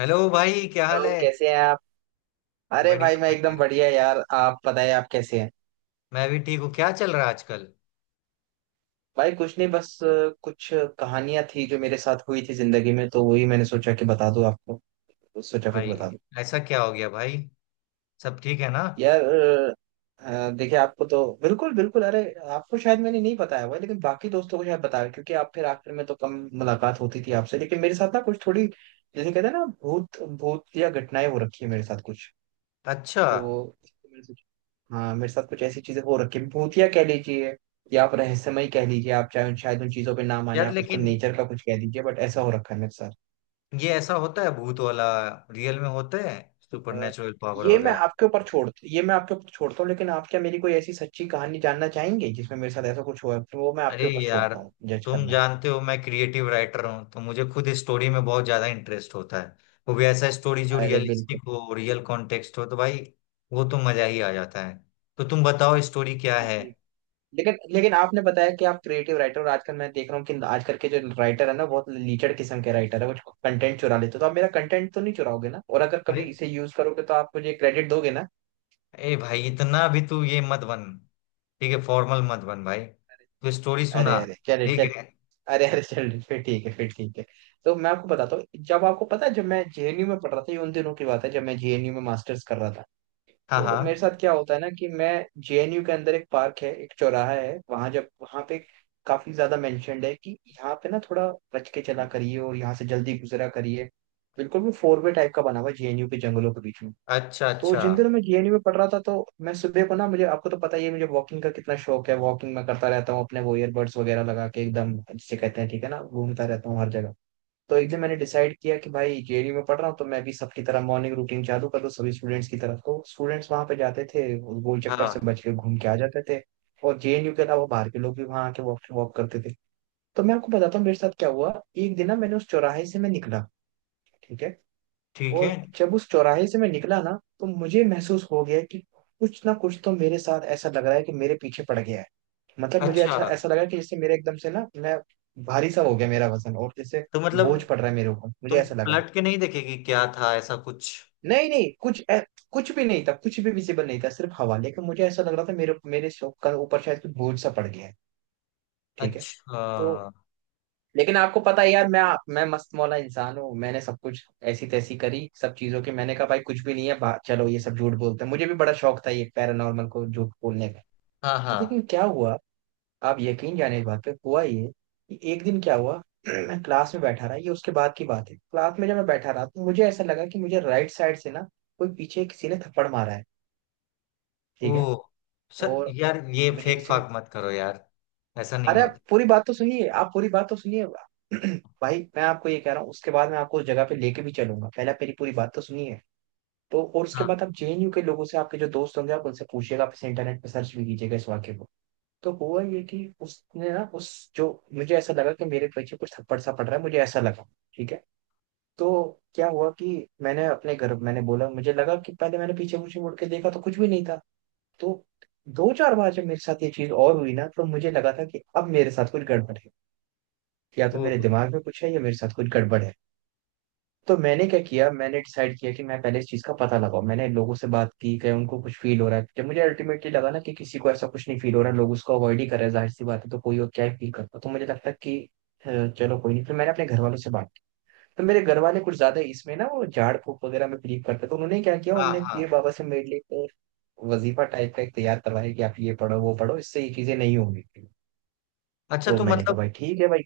Hello भाई, क्या हाल हेलो है? कैसे हैं आप। अरे भाई बढ़िया मैं एकदम बढ़िया। बढ़िया यार, आप बताएं आप कैसे हैं। मैं भी ठीक हूँ। क्या चल रहा है आजकल? भाई कुछ नहीं बस कुछ कहानियां थी जो मेरे साथ हुई थी जिंदगी में, तो वही मैंने सोचा कि बता दूं आपको। तो सोचा कुछ भाई बता दूं। ऐसा क्या हो गया भाई? सब ठीक है ना? यार देखिए आपको तो बिल्कुल बिल्कुल अरे आपको शायद मैंने नहीं बताया हुआ है, लेकिन बाकी दोस्तों को शायद बताया, क्योंकि आप फिर आखिर में तो कम मुलाकात होती थी आपसे, लेकिन मेरे साथ ना कुछ थोड़ी जैसे कहते हैं ना भूत भूत या घटनाएं हो रखी है मेरे साथ कुछ। अच्छा। तो हाँ, मेरे साथ कुछ ऐसी चीजें हो रखी हैं। भूतिया कह लीजिए या आप रहस्यमय कह लीजिए, आप चाहे शायद उन चीजों पे ना माने, यार आप उसको लेकिन नेचर का कुछ कह दीजिए, बट ऐसा हो रखा है मेरे साथ। ये ऐसा होता है? भूत वाला रियल में होता है? अ, सुपरनेचुरल पावर वगैरह? ये मैं आपके ऊपर छोड़ता हूँ, लेकिन आप क्या मेरी कोई ऐसी सच्ची कहानी जानना चाहेंगे जिसमें मेरे साथ ऐसा कुछ हुआ है, तो वो मैं अरे आपके ऊपर यार, छोड़ता हूँ जज तुम करना। जानते हो मैं क्रिएटिव राइटर हूँ, तो मुझे खुद स्टोरी में बहुत ज्यादा इंटरेस्ट होता है। वो भी ऐसा स्टोरी जो अरे रियलिस्टिक बिल्कुल। हो, रियल कॉन्टेक्स्ट हो, तो भाई वो तो मजा ही आ जाता है। तो तुम बताओ स्टोरी क्या ठीक है। ठीक लेकिन लेकिन आपने बताया कि आप क्रिएटिव राइटर, और आजकल मैं देख रहा हूँ कि आजकल के जो राइटर है ना बहुत लीचड़ किस्म के राइटर है, कुछ कंटेंट चुरा लेते हो, तो आप मेरा कंटेंट तो नहीं चुराओगे ना, और अगर अरे कभी इसे यूज करोगे तो आप मुझे क्रेडिट दोगे ना। ए भाई, इतना भी तू ये मत बन। ठीक है, फॉर्मल मत बन भाई, तू स्टोरी अरे सुना। अरे चले ठीक चल। है। अरे अरे चल फिर ठीक है फिर ठीक है। तो मैं आपको बताता हूँ, जब आपको पता है जब मैं जेएनयू में पढ़ रहा था, ये उन दिनों की बात है जब मैं जेएनयू में मास्टर्स कर रहा था। हाँ तो हाँ। मेरे साथ क्या होता है ना कि मैं जेएनयू के अंदर एक पार्क है, एक चौराहा है, वहां जब वहां पे काफी ज्यादा मेंशनड है कि यहाँ पे ना थोड़ा बच के चला करिए और यहाँ से जल्दी गुजरा करिए। बिल्कुल भी फोर वे टाइप का बना हुआ है जेएनयू के जंगलों के बीच में। अच्छा तो अच्छा। जिंदर मैं जेएनयू में पढ़ रहा था, तो मैं सुबह को ना, मुझे आपको तो पता ही है मुझे वॉकिंग का कितना शौक है, वॉकिंग मैं करता रहता हूँ अपने वो ईयरबड्स वगैरह लगा के एकदम जिसे कहते हैं, ठीक है ना, घूमता रहता हूँ हर जगह। तो एक दिन मैंने डिसाइड किया कि भाई जेएनयू में पढ़ रहा हूँ तो मैं भी सबकी तरह मॉर्निंग रूटीन चालू कर दूँ सभी स्टूडेंट्स की तरह। तो स्टूडेंट्स वहां पे जाते थे, वो गोल चक्कर से हाँ। बच के घूम के आ जाते थे। और जेएनयू के अलावा बाहर के लोग भी वहां आके वॉक वॉक करते थे। तो मैं आपको बताता हूँ मेरे साथ क्या हुआ। एक दिन ना मैंने उस चौराहे से मैं निकला, ठीक है। ठीक है। और जब उस चौराहे से मैं निकला ना, तो मुझे महसूस हो गया कि कुछ ना कुछ तो मेरे साथ ऐसा लग रहा है कि मेरे पीछे पड़ गया है। मतलब मुझे अच्छा, अच्छा ऐसा लगा कि जैसे मेरे एकदम से ना मैं भारी सा हो गया मेरा वजन, और जैसे तो मतलब बोझ पड़ रहा है मेरे ऊपर, मुझे तुम ऐसा लगा। पलट के नहीं देखेगी क्या था ऐसा कुछ? नहीं नहीं, कुछ भी नहीं था, कुछ भी विजिबल नहीं था, सिर्फ हवा, लेकिन मुझे ऐसा लग रहा था मेरे मेरे सो- का ऊपर शायद कुछ बोझ सा पड़ गया है। ठीक है। अच्छा। तो लेकिन आपको पता है यार मैं मस्त मौला इंसान हूँ, मैंने सब कुछ ऐसी तैसी करी सब चीजों की, मैंने कहा भाई कुछ भी नहीं है, चलो ये सब झूठ बोलते हैं, मुझे भी बड़ा शौक था ये पैरानॉर्मल को झूठ बोलने का। हाँ तो हाँ। लेकिन क्या हुआ, आप यकीन जाने इस बात पे, हुआ ये कि एक दिन क्या हुआ मैं क्लास में बैठा रहा, ये उसके बाद की बात है, क्लास में जब मैं बैठा रहा तो मुझे ऐसा लगा कि मुझे राइट साइड से ना कोई पीछे किसी ने थप्पड़ मारा है। ओ, ठीक है। सर और यार ये मुझे फेक किसी ने फाक मत करो यार। ऐसा नहीं अरे आप होता। पूरी बात तो सुनिए, आप पूरी बात तो सुनिए। भाई मैं आपको ये कह रहा हूँ, उसके बाद मैं आपको उस जगह पे लेके भी चलूंगा, पहले आप मेरी पूरी बात तो सुनिए। तो और उसके हाँ। बाद आप जेएनयू के लोगों से, आपके जो दोस्त होंगे आप उनसे पूछिएगा, आप इसे इंटरनेट पे सर्च भी कीजिएगा इस वाक्य को। तो हुआ ये कि उसने ना उस जो, मुझे ऐसा लगा कि मेरे पीछे कुछ थप्पड़ सा पड़ रहा है, मुझे ऐसा लगा। ठीक है। तो क्या हुआ कि मैंने अपने घर मैंने बोला, मुझे लगा कि पहले मैंने पीछे पीछे मुड़ के देखा तो कुछ भी नहीं था। तो दो चार बार जब मेरे साथ ये चीज और हुई ना, तो मुझे लगा था कि अब मेरे साथ कुछ गड़बड़ है, या तो ओ। मेरे दिमाग में कुछ है या मेरे साथ कुछ गड़बड़ है। तो मैंने क्या किया, मैंने डिसाइड किया कि मैं पहले इस चीज़ का पता लगाऊं। मैंने लोगों से बात की कि उनको कुछ फील हो रहा है। जब मुझे अल्टीमेटली लगा ना कि किसी को ऐसा कुछ नहीं फील हो रहा, लोग उसको अवॉइड ही कर रहे हैं, जाहिर सी बात है तो कोई और क्या ही फील करता, तो मुझे लगता कि अ, चलो कोई नहीं, फिर मैंने अपने घर वालों से बात की। तो मेरे घर वाले कुछ ज्यादा इसमें ना वो झाड़ फूक वगैरह में बिलीव करते, तो उन्होंने क्या किया, हाँ उन्होंने हाँ। पीर बाबा से मेरे लिए एक वजीफा टाइप का एक तैयार करवाया कि आप ये पढ़ो वो पढ़ो इससे ये चीजें नहीं होंगी। अच्छा, तो तो मैंने मतलब कहा भाई ठीक है भाई।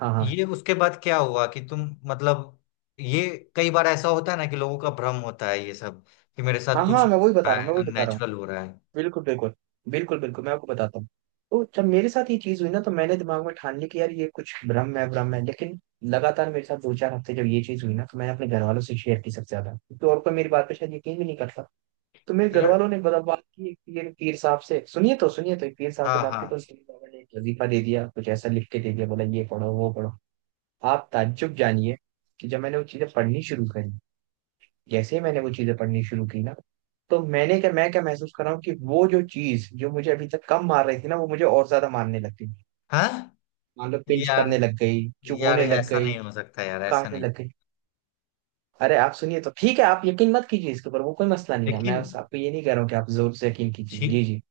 हाँ हाँ। ये उसके बाद क्या हुआ कि तुम, मतलब ये, कई बार ऐसा होता है ना कि लोगों का भ्रम होता है ये सब, कि मेरे साथ हाँ कुछ हाँ हो मैं वही बता रहा रहा हूँ, है, अननेचुरल हो रहा है। बिल्कुल बिल्कुल। बिल्कुल मैं आपको बताता हूँ। तो जब मेरे साथ ये चीज हुई ना, तो मैंने दिमाग में ठान ली कि यार ये कुछ भ्रम है भ्रम है, लेकिन लगातार मेरे साथ दो चार हफ्ते जब ये चीज हुई ना, तो मैंने अपने घर वालों से शेयर की सबसे ज्यादा, तो और कोई मेरी बात पे शायद यकीन भी नहीं करता। तो मेरे घर यार। वालों ने बड़ा बात की एक पीर पीर साहब से, सुनिए तो सुनिए, तो एक पीर साहब से हाँ बात हाँ की, तो उसने बाबा ने एक वजीफा दे दिया, कुछ ऐसा लिख के दे दिया, बोला ये पढ़ो वो पढ़ो। आप ताज्जुब जानिए कि जब मैंने वो चीजें पढ़नी शुरू करी, जैसे ही मैंने वो चीजें पढ़नी शुरू की ना, तो मैं क्या महसूस कर रहा हूँ कि वो जो चीज जो मुझे अभी तक कम मार रही थी ना, वो मुझे और ज्यादा मारने लग गई। हाँ। मान लो पिंच यार करने लग गई, यार, चुभोने लग ऐसा गई, नहीं हो सकता यार, ऐसा काटने नहीं। लग गई। अरे आप सुनिए तो, ठीक है आप यकीन मत कीजिए इसके ऊपर, वो कोई मसला नहीं है, लेकिन मैं बस आपको ये नहीं कह रहा हूँ कि आप जोर से यकीन कीजिए। जी ठीक, जी।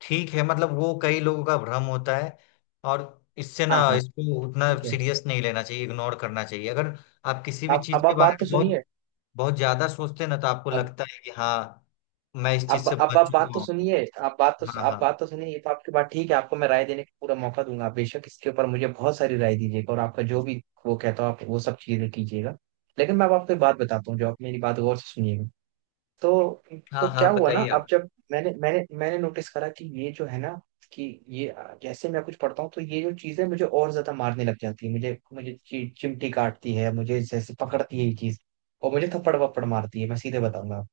ठीक है, मतलब वो कई लोगों का भ्रम होता है, और इससे ना, हाँ हाँ। इसको उतना ठीक है। सीरियस नहीं लेना चाहिए, इग्नोर करना चाहिए। अगर आप किसी भी चीज के आप बारे बात तो में बहुत सुनिए। बहुत ज्यादा सोचते हैं ना, तो आपको अब लगता है कि हाँ मैं इस चीज अब से अब बच आप बात चुका तो हूँ। सुनिए, हाँ आप हाँ। बात तो सुनिए, ये तो आपकी बात ठीक है, आपको मैं राय देने का पूरा मौका दूंगा, आप बेशक इसके ऊपर मुझे बहुत सारी राय दीजिएगा, और आपका जो भी वो कहता हो आप वो सब चीजें कीजिएगा। लेकिन मैं अब आपको एक बात बताता हूँ, जो आप मेरी बात गौर से सुनिएगा। तो हाँ तो क्या हाँ, हुआ ना, बताइए अब आप। जब मैंने मैंने मैंने नोटिस करा कि ये जो है ना कि ये जैसे मैं कुछ पढ़ता हूँ तो ये जो चीजें मुझे और ज्यादा मारने लग जाती है, मुझे मुझे चिमटी काटती है, मुझे जैसे पकड़ती है ये चीज, और मुझे थप्पड़ वप्पड़ मारती है, मैं सीधे बताऊंगा।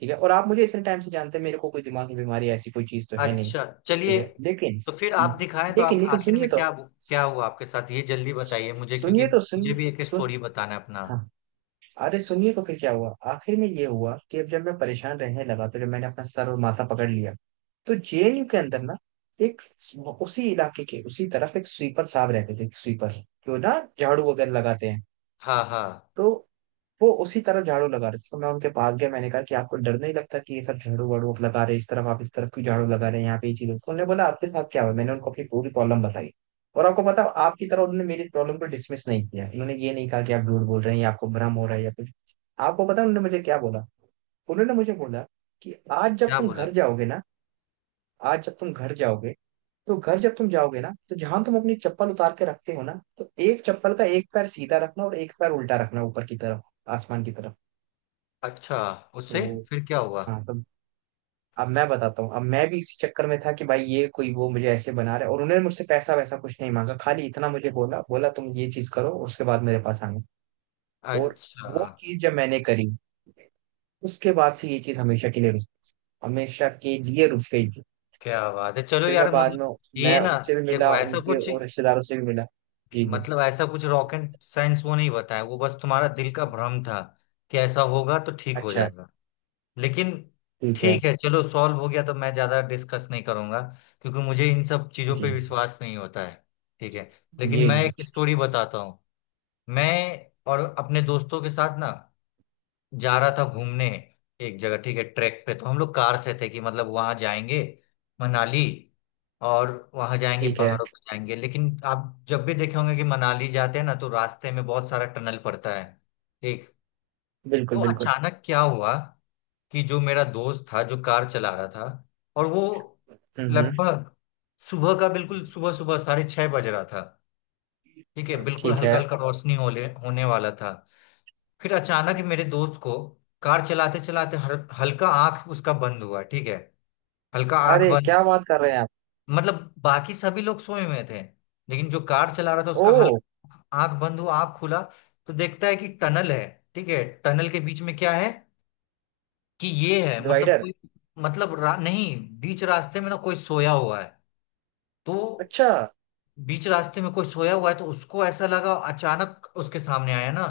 ठीक है, और आप मुझे इतने टाइम से जानते हैं, मेरे को कोई दिमाग की बीमारी ऐसी कोई चीज तो है नहीं। अच्छा ठीक चलिए। है, लेकिन तो फिर आप दिखाएं, तो लेकिन आप लेकिन आखिर सुनिए में तो, क्या, क्या हुआ आपके साथ? ये जल्दी बताइए मुझे, क्योंकि सुनिए तो मुझे सुनिए भी एक सुन स्टोरी बताना है अपना। हाँ। अरे सुनिए तो, फिर क्या हुआ आखिर में, ये हुआ कि अब जब मैं परेशान रहने लगा, तो जब मैंने अपना सर और माथा पकड़ लिया, तो जेएनयू के अंदर ना एक उसी इलाके के उसी तरफ एक स्वीपर साहब रहते थे, स्वीपर जो ना झाड़ू वगैरह लगाते हैं। हाँ हाँ। तो वो उसी तरफ झाड़ू लगा रहे थे, तो मैं उनके पास गया, मैंने कहा कि आपको डर नहीं लगता कि ये सब झाड़ू वाड़ू आप लगा रहे हैं, इस तरफ आप इस तरफ क्यों झाड़ू लगा रहे हैं, यहाँ पे ये चीज होती है?" उन्होंने बोला आपके साथ क्या हुआ, मैंने उनको अपनी पूरी प्रॉब्लम बताई। और आपको पता है, आपकी तरह उन्होंने मेरी प्रॉब्लम को डिसमिस नहीं किया, उन्होंने ये नहीं कहा कि आप झूठ बोल रहे हैं या आपको भ्रम हो रहा है या कुछ। आपको पता है उन्होंने मुझे क्या बोला, उन्होंने मुझे बोला कि आज जब क्या तुम बोला? घर जाओगे ना, आज जब तुम घर जाओगे तो घर जब तुम जाओगे ना, तो जहां तुम अपनी चप्पल उतार के रखते हो ना, तो एक चप्पल का एक पैर सीधा रखना और एक पैर उल्टा रखना, ऊपर की तरफ, आसमान की तरफ। अच्छा। उससे तो फिर क्या हुआ? हाँ, तो अब मैं बताता हूँ, अब मैं भी इसी चक्कर में था कि भाई ये कोई वो मुझे ऐसे बना रहा है, और उन्होंने मुझसे पैसा वैसा कुछ नहीं मांगा, खाली इतना मुझे बोला, बोला तुम ये चीज करो उसके बाद मेरे पास आना। और अच्छा। वो चीज जब मैंने करी, उसके बाद से ये चीज हमेशा के लिए रुक गई थी। क्या बात है, चलो फिर मैं यार। बाद में मतलब ये मैं ना, उनसे भी देखो, मिला, ऐसा उनके कुछ, और रिश्तेदारों से भी मिला। जी जी। मतलब ऐसा कुछ रॉकेट साइंस वो नहीं बताया। वो बस तुम्हारा दिल का भ्रम था कि ऐसा होगा तो ठीक हो अच्छा। जाएगा। लेकिन ठीक है। ठीक है, चलो सॉल्व हो गया तो मैं ज्यादा डिस्कस नहीं करूंगा, क्योंकि मुझे इन सब चीजों पे जी विश्वास नहीं होता है। ठीक है। लेकिन जी मैं एक जी। स्टोरी बताता हूँ। मैं और अपने दोस्तों के साथ ना, जा रहा था घूमने एक जगह, ठीक है, ट्रैक पे। तो हम लोग कार से थे कि मतलब वहां जाएंगे मनाली, और वहां जाएंगे, ठीक है। पहाड़ों पे जाएंगे। लेकिन आप जब भी देखे होंगे कि मनाली जाते हैं ना, तो रास्ते में बहुत सारा टनल पड़ता है। ठीक। तो बिल्कुल बिल्कुल। अचानक क्या हुआ कि जो मेरा दोस्त था, जो कार चला रहा था, और वो हम्म हम्म, लगभग सुबह का, बिल्कुल सुबह सुबह 6:30 बज रहा था। ठीक है, बिल्कुल ठीक है। हल्का हल्का रोशनी होले होने वाला था। फिर अचानक ही मेरे दोस्त को, कार चलाते चलाते, हल्का आंख उसका बंद हुआ, ठीक है, हल्का आंख अरे बंद। क्या बात कर रहे हैं आप। मतलब बाकी सभी लोग सोए हुए थे, लेकिन जो कार चला रहा था ओ। उसका हल्का आंख बंद हुआ, आंख खुला, तो देखता है कि टनल है, ठीक है, टनल के बीच में क्या है, कि ये है मतलब डिवाइडर। कोई, मतलब नहीं, बीच रास्ते में ना कोई सोया हुआ है। तो अच्छा। बीच रास्ते में कोई सोया हुआ है, तो उसको ऐसा लगा अचानक उसके सामने आया ना,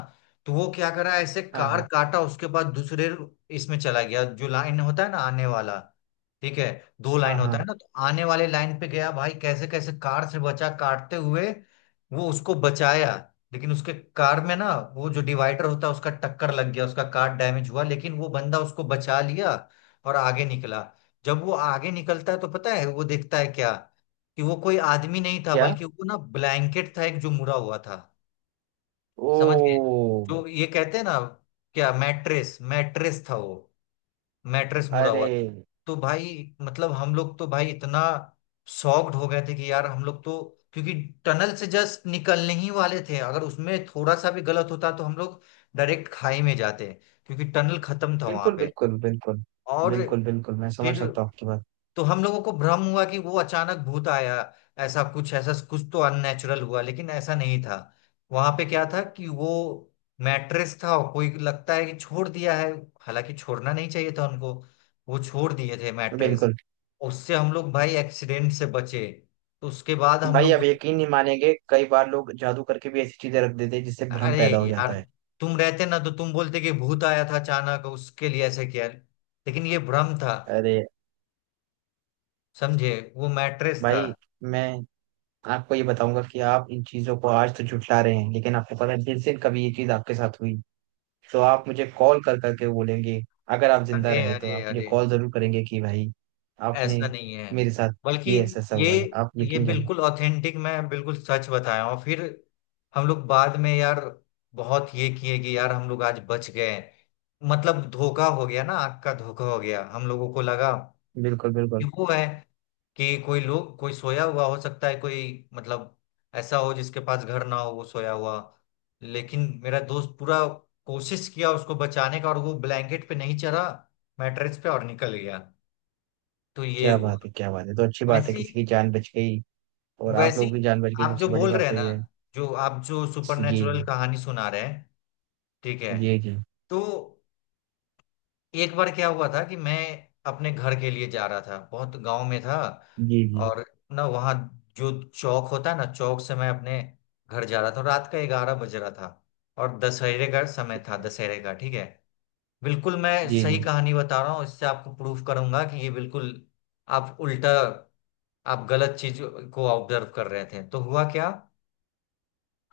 तो वो क्या करा, ऐसे हाँ कार हाँ। काटा, उसके बाद दूसरे इसमें चला गया, जो लाइन होता है ना आने वाला, ठीक है, दो हाँ लाइन होता है हाँ। ना, तो आने वाले लाइन पे गया भाई, कैसे कैसे कार से बचा, काटते हुए वो उसको बचाया। लेकिन उसके कार में ना, वो जो डिवाइडर होता है, उसका टक्कर लग गया, उसका कार डैमेज हुआ, लेकिन वो बंदा उसको बचा लिया और आगे निकला। जब वो आगे निकलता है, तो पता है वो देखता है क्या, कि वो कोई आदमी नहीं था, क्या। बल्कि वो ना ब्लैंकेट था एक, जो मुड़ा हुआ था। समझ गए? ओ। जो ये कहते हैं ना, क्या मैट्रेस, मैट्रेस था वो, मैट्रेस मुड़ा अरे हुआ था। तो भाई, मतलब हम लोग तो भाई इतना शॉक्ड हो गए थे कि यार हम लोग तो, क्योंकि टनल से जस्ट निकलने ही वाले थे, अगर उसमें थोड़ा सा भी गलत होता तो हम लोग डायरेक्ट खाई में जाते, क्योंकि टनल खत्म था वहां बिल्कुल पे। बिल्कुल। बिल्कुल और बिल्कुल बिल्कुल मैं समझ फिर, सकता हूँ आपकी बात। तो हम लोगों को भ्रम हुआ कि वो अचानक भूत आया, ऐसा कुछ, ऐसा कुछ तो अननेचुरल हुआ, लेकिन ऐसा नहीं था। वहां पे क्या था कि वो मैट्रेस था और कोई लगता है कि छोड़ दिया है, हालांकि छोड़ना नहीं चाहिए था उनको, वो छोड़ दिए थे मैट्रेस। बिल्कुल। उससे हम लोग भाई एक्सीडेंट से बचे। तो उसके बाद हम भाई लोग आप यकीन नहीं मानेंगे, कई बार लोग जादू करके भी ऐसी चीजें रख देते हैं जिससे भ्रम अरे पैदा हो यार, जाता है। तुम रहते ना तो तुम बोलते कि भूत आया था अचानक, उसके लिए ऐसे किया, लेकिन ये भ्रम था। अरे समझे? वो मैट्रेस था। भाई मैं आपको ये बताऊंगा कि आप इन चीजों को आज तो झुठला रहे हैं, लेकिन आपको पता है जिस दिन कभी ये चीज आपके साथ हुई, तो आप मुझे कॉल कर करके बोलेंगे। अगर आप जिंदा अरे रहे तो अरे आप मुझे अरे, कॉल जरूर करेंगे कि भाई आपने ऐसा नहीं है, मेरे साथ बल्कि ये ऐसा ऐसा ये हुआ है, आप ये यकीन जाने। बिल्कुल ऑथेंटिक, मैं बिल्कुल सच बताया हूँ। फिर हम लोग बाद में यार बहुत ये किए कि यार हम लोग आज बच गए, मतलब धोखा हो गया ना, आग का धोखा हो गया, हम लोगों को लगा बिल्कुल कि बिल्कुल। वो है, कि कोई लोग, कोई सोया हुआ हो सकता है, कोई, मतलब ऐसा हो जिसके पास घर ना हो, वो सोया हुआ। लेकिन मेरा दोस्त पूरा कोशिश किया उसको बचाने का, और वो ब्लैंकेट पे नहीं चढ़ा, मैट्रेस पे, और निकल गया। तो ये क्या हुआ। बात है, क्या बात है, तो अच्छी बात है वैसे, किसी की जान बच गई, और आप वैसी लोग भी जान बच गई, आप जो सबसे बड़ी बोल रहे बात हैं तो ना, ये है। जो आप जो जी सुपरनेचुरल कहानी सुना रहे हैं, ठीक है, जी तो एक बार क्या हुआ था कि मैं अपने घर के लिए जा रहा था, बहुत गांव में था, जी जी। और ना वहाँ जो चौक होता है ना, चौक से मैं अपने घर जा रहा था, रात का 11 बज रहा था, और दशहरे का समय ठीक था, है। दशहरे का, ठीक है। बिल्कुल मैं जी जी सही कहानी बता रहा हूँ, इससे आपको प्रूफ करूंगा कि ये बिल्कुल, आप उल्टा, आप गलत चीज को ऑब्जर्व कर रहे थे। तो हुआ क्या,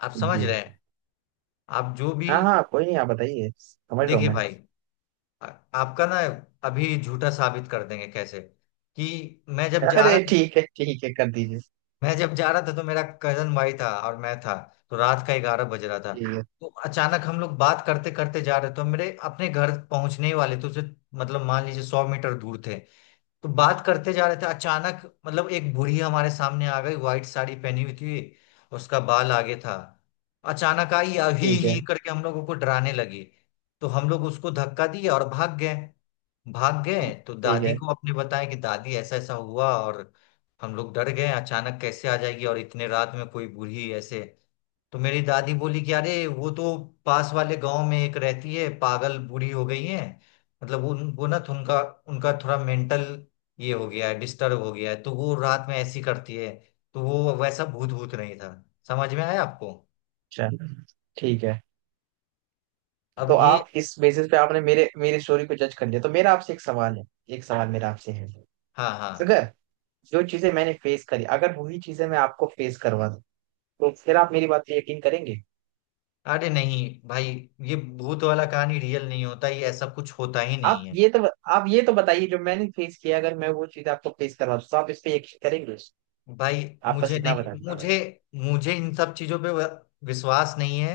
आप समझ रहे जी हैं? आप जो भी, हाँ हाँ, कोई नहीं आप बताइए, समझ रहा हूँ देखिए मैं। भाई, आ- आपका ना अभी झूठा साबित कर देंगे कैसे, कि मैं जब जा अरे रहा था, ठीक है ठीक है, कर दीजिए। मैं जब जा रहा था, तो मेरा कजन भाई था और मैं था, तो रात का 11 बज रहा था। ठीक है तो अचानक हम लोग बात करते करते जा रहे, तो मेरे अपने घर पहुंचने ही वाले थे उसे, मतलब मान लीजिए 100 मीटर दूर थे। तो बात करते जा रहे थे, अचानक मतलब एक बूढ़ी हमारे सामने आ गई, व्हाइट साड़ी पहनी हुई थी, उसका बाल आगे था, अचानक आई अभी ठीक है। ही करके हम लोगों को डराने लगी। तो हम लोग उसको धक्का दिए और भाग गए। भाग गए तो ठीक दादी है को अपने बताया कि दादी ऐसा ऐसा हुआ और हम लोग डर गए, अचानक कैसे आ जाएगी, और इतने रात में कोई बूढ़ी ऐसे। तो मेरी दादी बोली कि अरे वो तो पास वाले गांव में एक रहती है, पागल बूढ़ी हो गई है, मतलब उन वो ना उनका उनका थोड़ा मेंटल ये हो गया है, डिस्टर्ब हो गया है, तो वो रात में ऐसी करती है। तो वो वैसा भूत भूत नहीं था। समझ में आया आपको? चल। ठीक है, अब तो ये, आप इस बेसिस पे आपने मेरे मेरी स्टोरी को जज कर लिया, तो मेरा आपसे एक सवाल है। एक सवाल मेरा आपसे है। हाँ हाँ। अगर जो चीजें मैंने फेस करी, अगर वही चीजें मैं आपको फेस करवा दूं, तो फिर आप मेरी बात पे यकीन करेंगे। अरे नहीं भाई, ये भूत वाला कहानी रियल नहीं होता, ये ऐसा कुछ होता ही आप नहीं है। ये तो आप ये तो बताइए, जो मैंने फेस किया अगर मैं वो चीज आपको फेस करवा दूं, तो आप इस पे यकीन करेंगे। भाई, आप बस मुझे इतना नहीं, बता दीजिए। मुझे मुझे इन सब चीजों पे विश्वास नहीं है,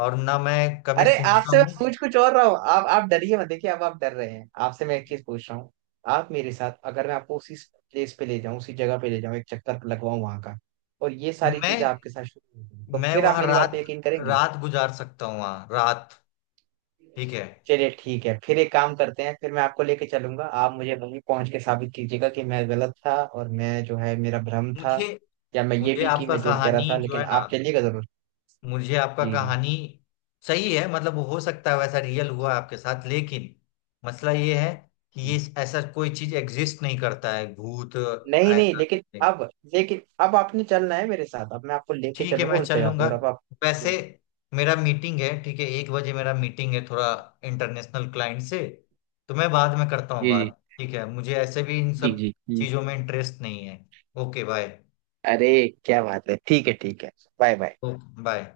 और ना मैं कभी अरे सुनता आपसे मैं हूँ। पूछ कुछ और रहा हूँ, आप डरिए मत, देखिए अब आप डर रहे हैं, आपसे मैं एक चीज पूछ रहा हूँ। आप मेरे साथ, अगर मैं आपको उसी जगह पे ले जाऊं, एक चक्कर लगवाऊं वहां का, और ये सारी चीजें मैं आपके साथ शुरू होंगी, तो मैं फिर आप वहां मेरी बात रात, पे यकीन करेंगे। रात गुजार सकता हूँ वहां रात, ठीक है। चलिए ठीक है, फिर एक काम करते हैं, फिर मैं आपको लेके चलूंगा, आप मुझे वहीं पहुंच के साबित कीजिएगा कि मैं गलत था और मैं जो है मेरा भ्रम था, मुझे या मैं ये मुझे भी कि आपका मैं जुड़ के रहा कहानी था, जो लेकिन है ना, आप चलिएगा जरूर। मुझे आपका जी कहानी सही है। मतलब हो सकता है वैसा रियल हुआ आपके साथ, लेकिन मसला ये है कि जी। ये, ऐसा कोई चीज एग्जिस्ट नहीं करता है, भूत नहीं नहीं ऐसा लेकिन something। अब, आपने चलना है मेरे साथ, अब मैं आपको लेके ठीक है, चलूंगा मैं उस चल जगह लूंगा। पर, अब आप। वैसे जी मेरा मीटिंग है, ठीक है, 1 बजे मेरा मीटिंग है, थोड़ा इंटरनेशनल क्लाइंट से। तो मैं बाद में करता हूँ जी बात, ठीक है, मुझे ऐसे भी इन जी सब जी जी। चीजों में इंटरेस्ट नहीं है। Okay bye. अरे क्या बात है, ठीक है ठीक है। Bye bye. Okay bye.